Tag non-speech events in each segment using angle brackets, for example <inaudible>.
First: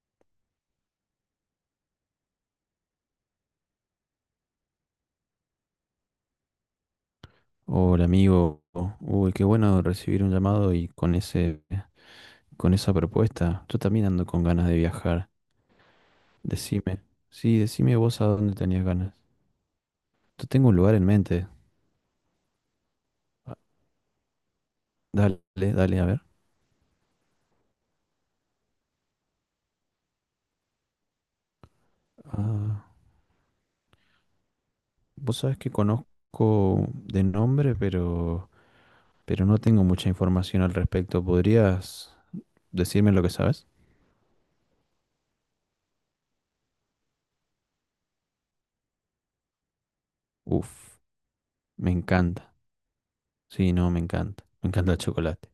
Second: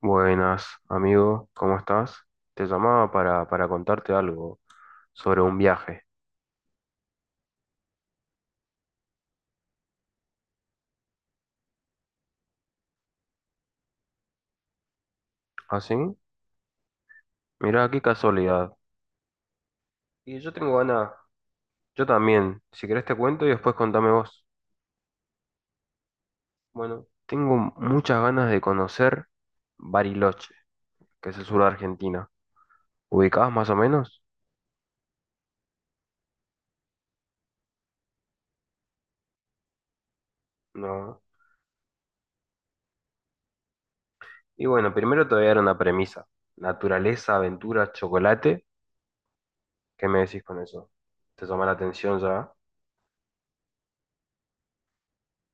Buenas, amigo, ¿cómo estás? Te llamaba para contarte algo sobre un viaje. Hola amigo, qué bueno recibir un llamado y con con esa propuesta. Yo también ando con ganas de viajar. ¿Ah, sí? Decime, sí, Mirá, decime qué vos a dónde casualidad. tenías ganas. Y Yo yo tengo tengo un lugar en ganas, mente. yo también. Si querés te cuento y después contame vos. Dale, dale, a ver. Bueno, tengo muchas ganas de conocer Bariloche, que es el sur de Argentina. Ah, ¿Ubicás más o menos? vos sabés que conozco de nombre, pero no tengo mucha información al No. respecto. ¿Podrías decirme lo que sabes? Y bueno, primero te voy a dar una premisa. Naturaleza, aventura, chocolate. ¿Qué me decís con eso? Uf, ¿Te llama la me atención ya? encanta. Sí, no, me encanta. Me encanta el chocolate.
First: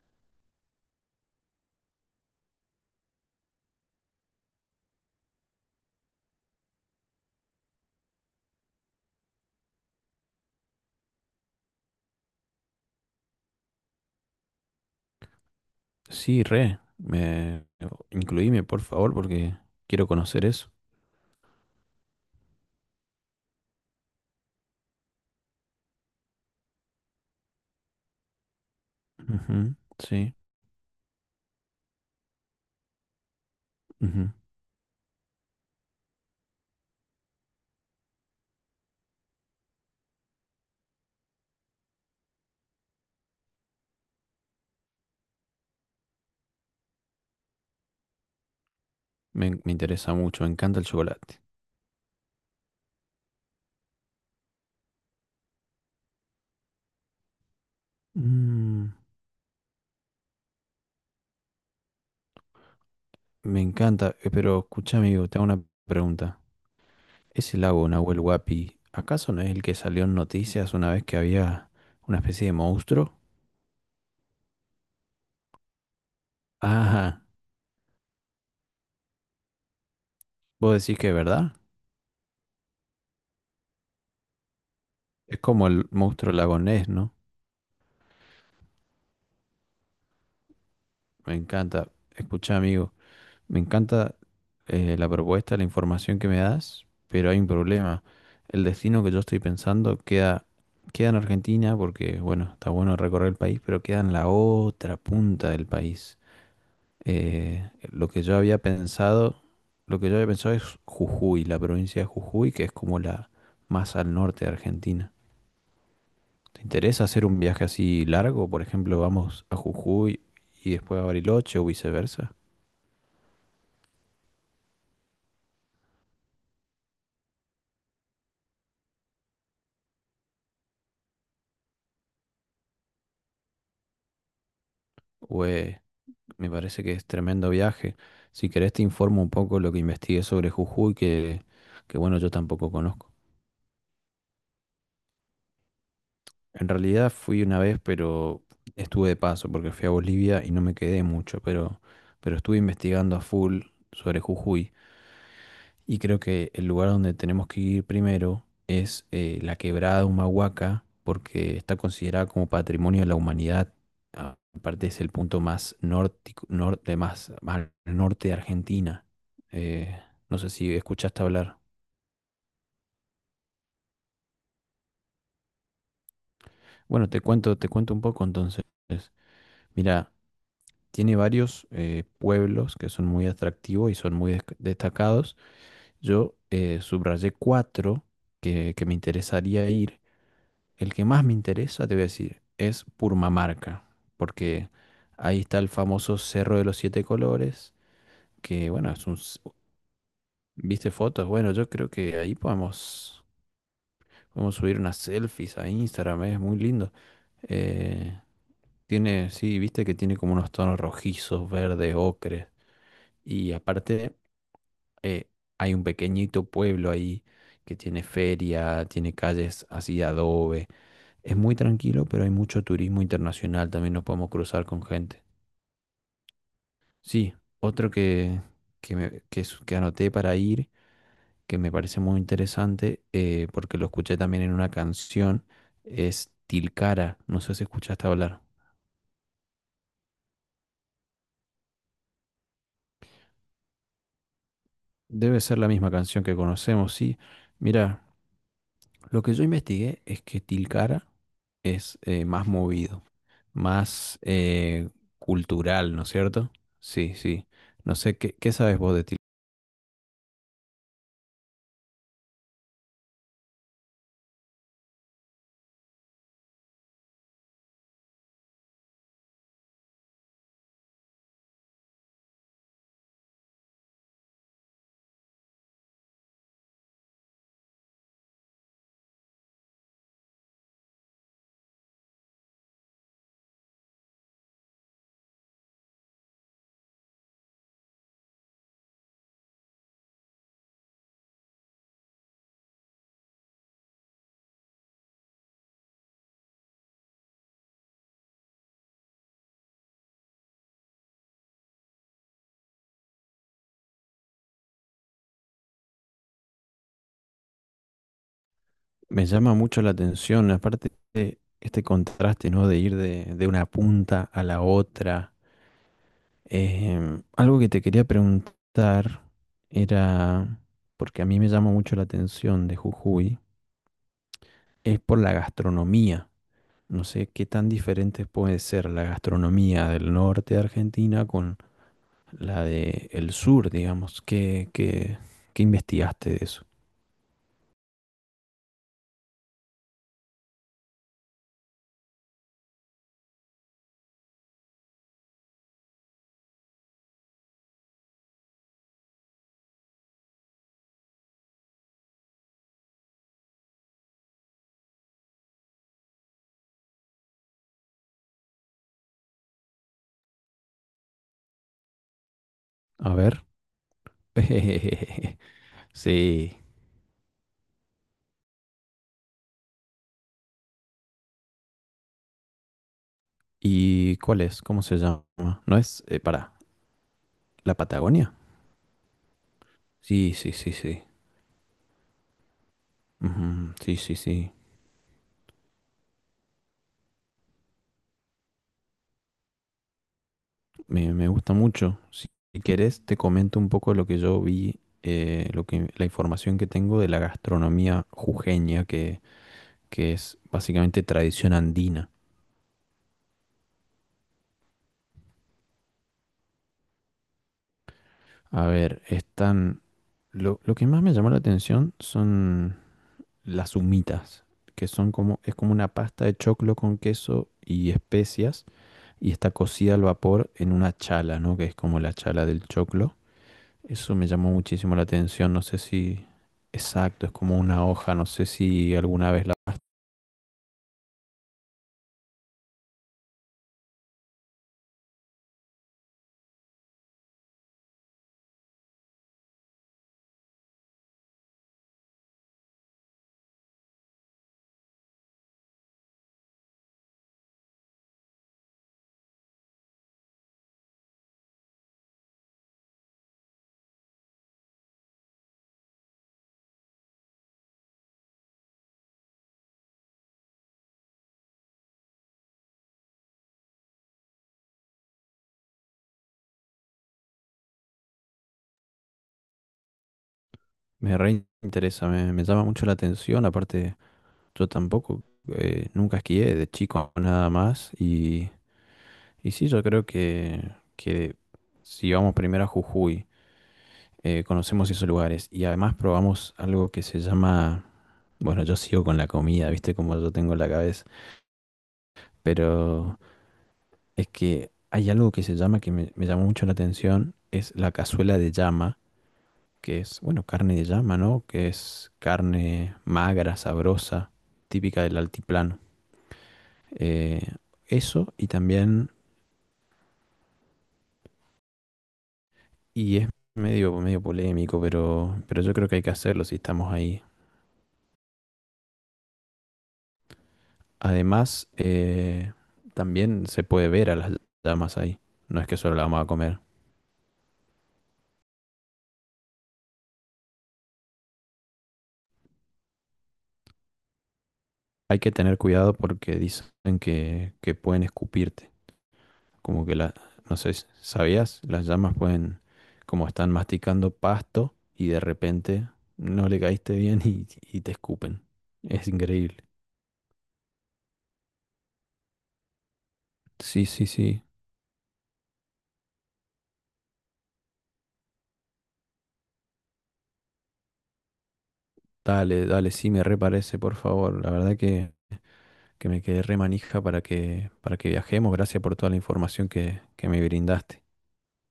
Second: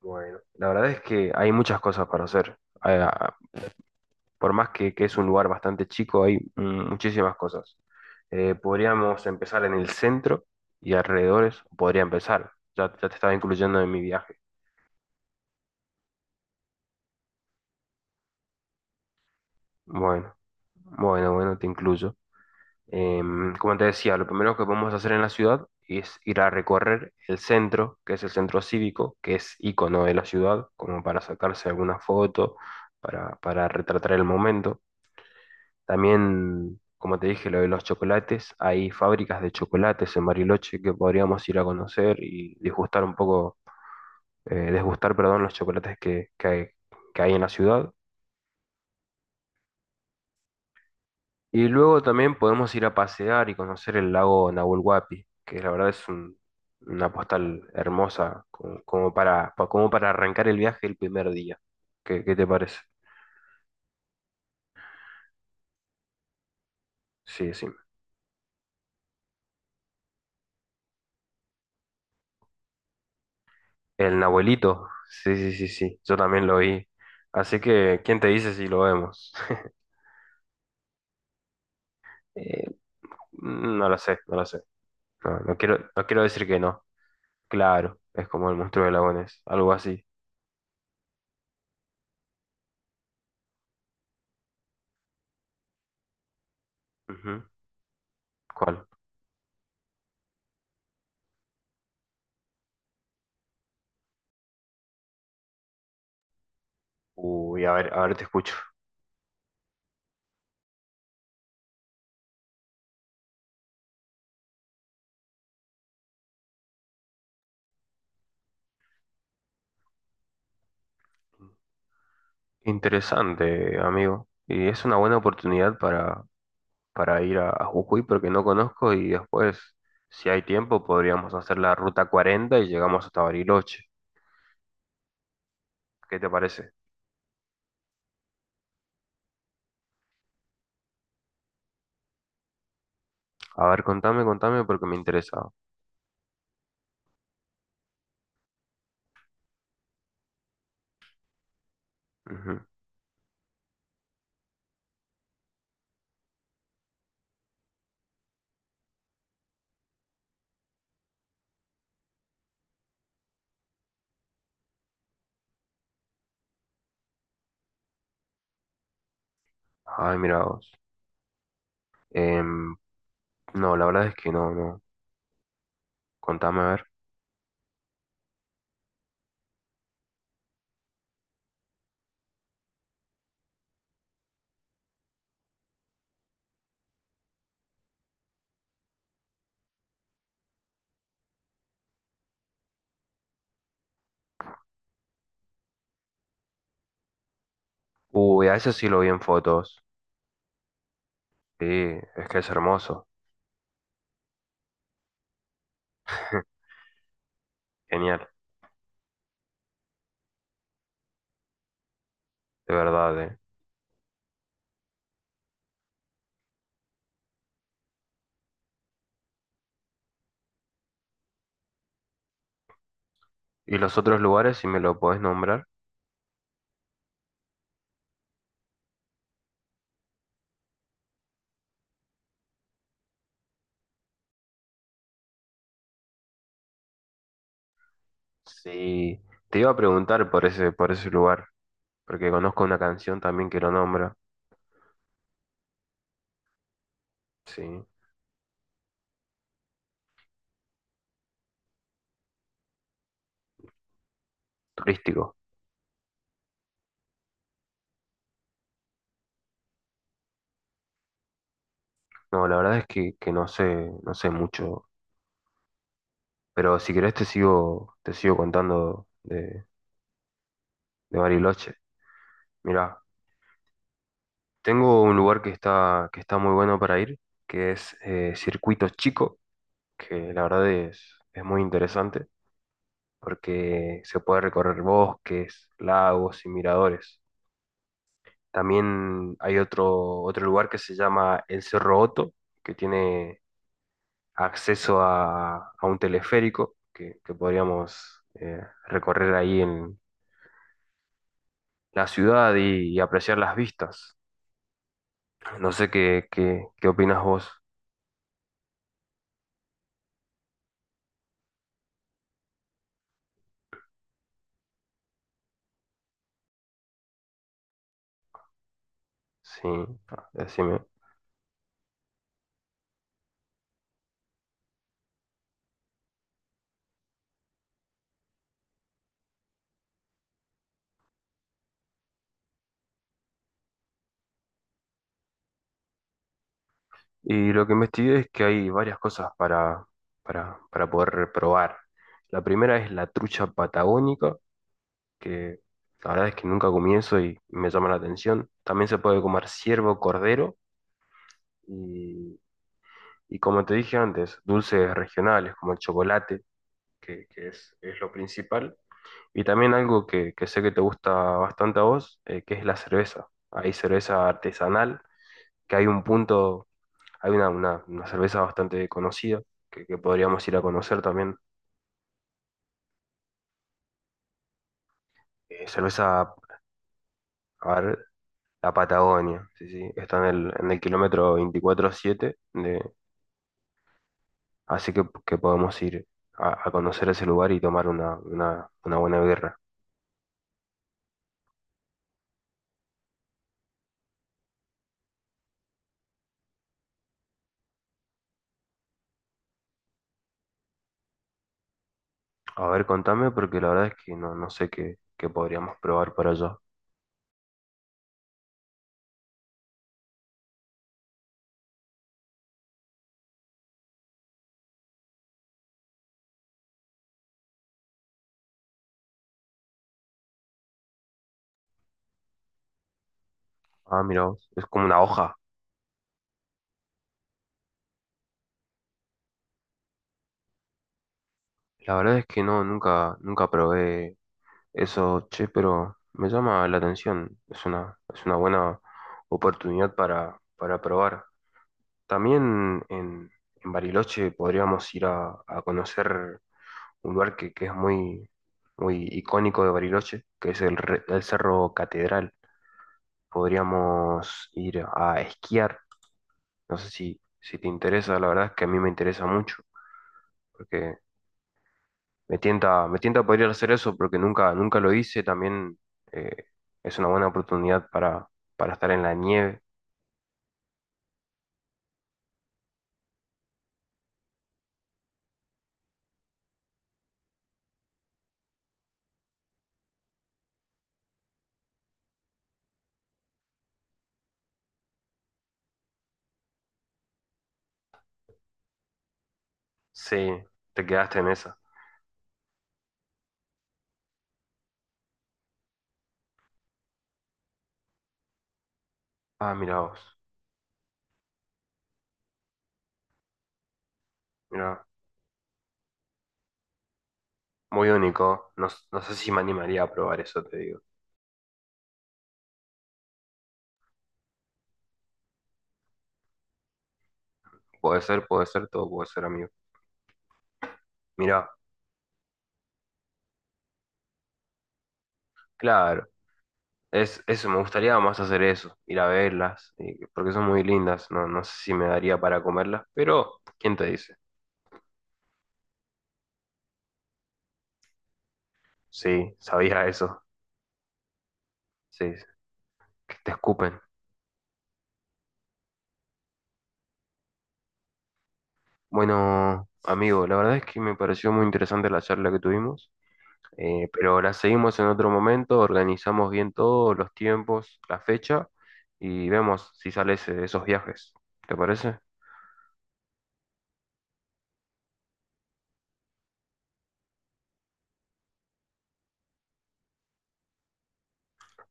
Bueno, la verdad es que hay muchas cosas para hacer. Ah, por más que es un lugar bastante chico, hay muchísimas cosas. Podríamos empezar en el centro y alrededores. Podría empezar. Ya te estaba incluyendo en mi viaje. Sí, re. Me... incluíme, por favor, porque quiero Bueno, conocer eso. bueno, te incluyo. Como te decía, lo primero que podemos hacer en la ciudad es ir a recorrer el centro, que es el centro cívico, que es Ujú, icono de la sí, ciudad, como para sacarse alguna foto, para retratar el ujú. momento. También, como te dije, lo de los chocolates, hay fábricas de chocolates en Bariloche que podríamos ir a conocer y disgustar un poco, desgustar, perdón, los chocolates que hay en la ciudad. Me interesa mucho, me encanta el chocolate. Y luego también podemos ir a pasear y conocer el lago Nahuel Huapi, que la verdad una postal hermosa como, Mm, como para, pa- como para arrancar el viaje el primer día. ¿Qué te parece? me encanta, pero escucha, amigo, te hago una pregunta. Sí, ¿Ese sí. lago Nahuel Huapi, acaso no es el que salió en noticias una vez que había una especie de monstruo? El Nahuelito, sí, sí, sí, sí, yo también lo vi. Ajá, Así que, ¿quién te dice si lo vemos? <laughs> vos decís que es verdad. Eh, no lo sé, no lo sé. No, Es como el no quiero monstruo decir que no. lagonés, ¿no? Claro, es como el monstruo de lagones, algo así. Me encanta. Escucha, amigo, me encanta la propuesta, la información que me das, pero hay Ujú. un problema. El ¿Cuál? destino que yo estoy pensando queda, queda en Argentina porque, bueno, está bueno recorrer el país, pero queda en la otra punta del país. Uy, a Lo ver, que te yo escucho. había pensado es Jujuy, la provincia de Jujuy, que es como la más al norte de Argentina. ¿Te interesa hacer un viaje así largo? Por ejemplo, vamos a Jujuy y después a Bariloche o viceversa. Interesante, amigo. Y es una buena oportunidad para ir a Jujuy porque no conozco y después, si hay tiempo, podríamos hacer la ruta 40 y llegamos hasta Bariloche. ¿O es ¿Qué te Me parece? parece que es tremendo viaje. Si querés te informo un poco lo que investigué sobre Jujuy, que bueno, yo tampoco conozco. A ver, contame, contame porque me interesa. En realidad fui una vez, pero estuve de paso porque fui a Bolivia y no me quedé mucho, pero estuve Ujú. investigando a full sobre Jujuy. Y creo que el lugar donde tenemos que ir primero es la quebrada Humahuaca, porque está considerada como patrimonio de la humanidad. Ah, aparte es el punto más norte, más al norte de Argentina. Eh, Ay, mira no sé vos. si escuchaste hablar. Em, no, la verdad es que no, no. Contame a ver. Bueno, te cuento un poco entonces. Mira, tiene varios pueblos que son muy atractivos y son muy destacados. Yo subrayé cuatro que me interesaría ir. El que más me interesa, te voy a decir, es Purmamarca, porque ahí está el famoso Cerro de los Siete Colores, Uy, a que eso sí bueno, lo es vi en fotos. ¿viste fotos? Bueno, Sí, yo creo que es ahí que es hermoso. Podemos subir unas selfies a Instagram, es muy <laughs> lindo. Eh, Genial, tiene, sí, viste que tiene como unos tonos rojizos, verdes, ocres. de verdad, eh. Y aparte, eh, hay un pequeñito pueblo ahí que tiene feria, tiene calles así de adobe. Es muy tranquilo, pero hay mucho turismo internacional, ¿Y también los nos otros podemos lugares, cruzar si me con lo podés gente. nombrar? Sí, otro que anoté para ir, que me parece muy interesante, porque lo escuché también en una canción, es Tilcara, no sé si escuchaste hablar. Sí, te iba a preguntar por ese lugar, porque conozco una canción también que lo nombra. Debe ser la misma canción que conocemos, sí. Sí, Mira, lo que yo investigué es que Tilcara es más movido, más turístico. cultural, ¿no es cierto? Sí, sí. No sé, ¿qué sabes vos de... No, la verdad es que no sé, no sé mucho. Pero si querés te sigo contando de Bariloche. Mirá, tengo un lugar que está muy bueno para ir, que es Circuito Chico. Que la verdad es muy interesante porque se puede recorrer bosques, lagos y miradores. También hay otro lugar que se llama el Cerro Otto, que tiene acceso a un teleférico que podríamos recorrer ahí en la ciudad y apreciar las vistas. No sé qué opinas vos. Me llama mucho la atención, aparte de este contraste, ¿no? De ir de una punta a la otra. Algo que te quería preguntar Sí, era, decime. porque a mí me llama mucho la atención de Jujuy, es por la gastronomía. No sé qué tan diferente puede ser la gastronomía del norte de Argentina con la de el sur, digamos. ¿Qué, qué investigaste de eso? Y lo que investigué es que hay varias cosas para poder probar. La primera es la trucha patagónica, que la verdad es que nunca comí eso y me llama la atención. También se puede comer ciervo, cordero y, y como te dije antes, dulces regionales como el chocolate, es lo principal. Y también algo que sé que te gusta bastante a vos, que es la A cerveza. ver. Hay cerveza artesanal, <laughs> que hay un Sí, punto. Hay una cerveza bastante conocida que podríamos ir a conocer también. ¿y cuál es? ¿Cómo se llama? Eh, ¿No es cerveza, para la a ver, Patagonia? la Patagonia, sí, sí, está Sí, sí, en sí, el sí. kilómetro 24,7, de- Ujú, sí, sí, sí. así que, que podemos ir a conocer ese lugar y tomar una buena birra. Me gusta mucho. Si quieres te comento un poco lo que yo vi, lo que, la información que tengo de la gastronomía jujeña, que es básicamente tradición andina. A ver, contame, porque la verdad es que no, no sé qué podríamos probar para allá. A ver, están. Lo que más me llamó la atención son las humitas, que son como, es como una pasta de choclo con queso y especias y está cocida al vapor en una chala, ¿no? Que es como la chala del choclo. Ah, Eso mira me vos, llamó es como muchísimo una la hoja. atención, no sé si... exacto, es como una hoja, no sé si alguna vez la... La verdad es que no, nunca probé eso, che, pero me llama la atención. Es una buena oportunidad para probar. También en Bariloche podríamos ir a conocer un lugar que es muy icónico de Bariloche, que es el Cerro Catedral. Podríamos ir a esquiar. No sé si te interesa, la verdad es que a mí me interesa mucho, porque me tienta, me tienta poder hacer eso porque nunca lo hice. También eh, es una buena oportunidad para estar en la nieve. Me reinteresa, me llama mucho la atención, aparte yo tampoco, nunca esquié de chico nada más y sí, yo creo que si vamos primero a Jujuy, conocemos esos lugares y además probamos algo que se llama, bueno, yo sigo con la comida, viste como Sí, yo tengo en la te cabeza, quedaste en esa. pero... es que hay algo que se llama, me llamó mucho la atención, es la cazuela de llama, Ah, mira que vos. es, bueno, carne de llama, ¿no? Que es carne magra, sabrosa, Mira, típica del altiplano. Eh, muy eso y único. No, no también, sé si me animaría a probar eso, te digo. y es medio polémico, pero yo creo que hay que hacerlo si estamos ahí. Puede ser, todo puede ser, amigo. Mira, Además, también se puede ver a las llamas ahí, no es que solo la claro. vamos a comer. Es, eso, me gustaría más hacer eso, ir a verlas, porque son muy lindas. No, no sé si me daría para comerlas, pero ¿quién te dice? Hay que tener cuidado porque dicen que pueden escupirte. Sí, sabía Como que la, eso. no sé, ¿sabías? Las Sí, llamas pueden, que como te están escupen. masticando pasto y de repente no le caíste bien y te escupen. Es increíble. Bueno, amigo, la verdad es que me pareció muy interesante la charla que tuvimos, Sí, sí, pero la sí. seguimos en otro momento, organizamos bien todos los tiempos, la fecha y vemos si sales de esos viajes. ¿Te parece? Dale, dale, sí, me reparece, por favor. La verdad que me quedé re manija para para que viajemos. Gracias por toda la información que me brindaste.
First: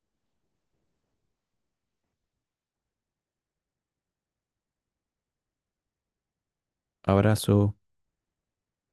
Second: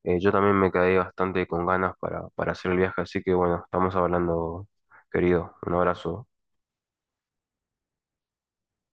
Yo también me quedé bastante con ganas para hacer el viaje, así que bueno, estamos hablando, querido. Un abrazo. Abrazo.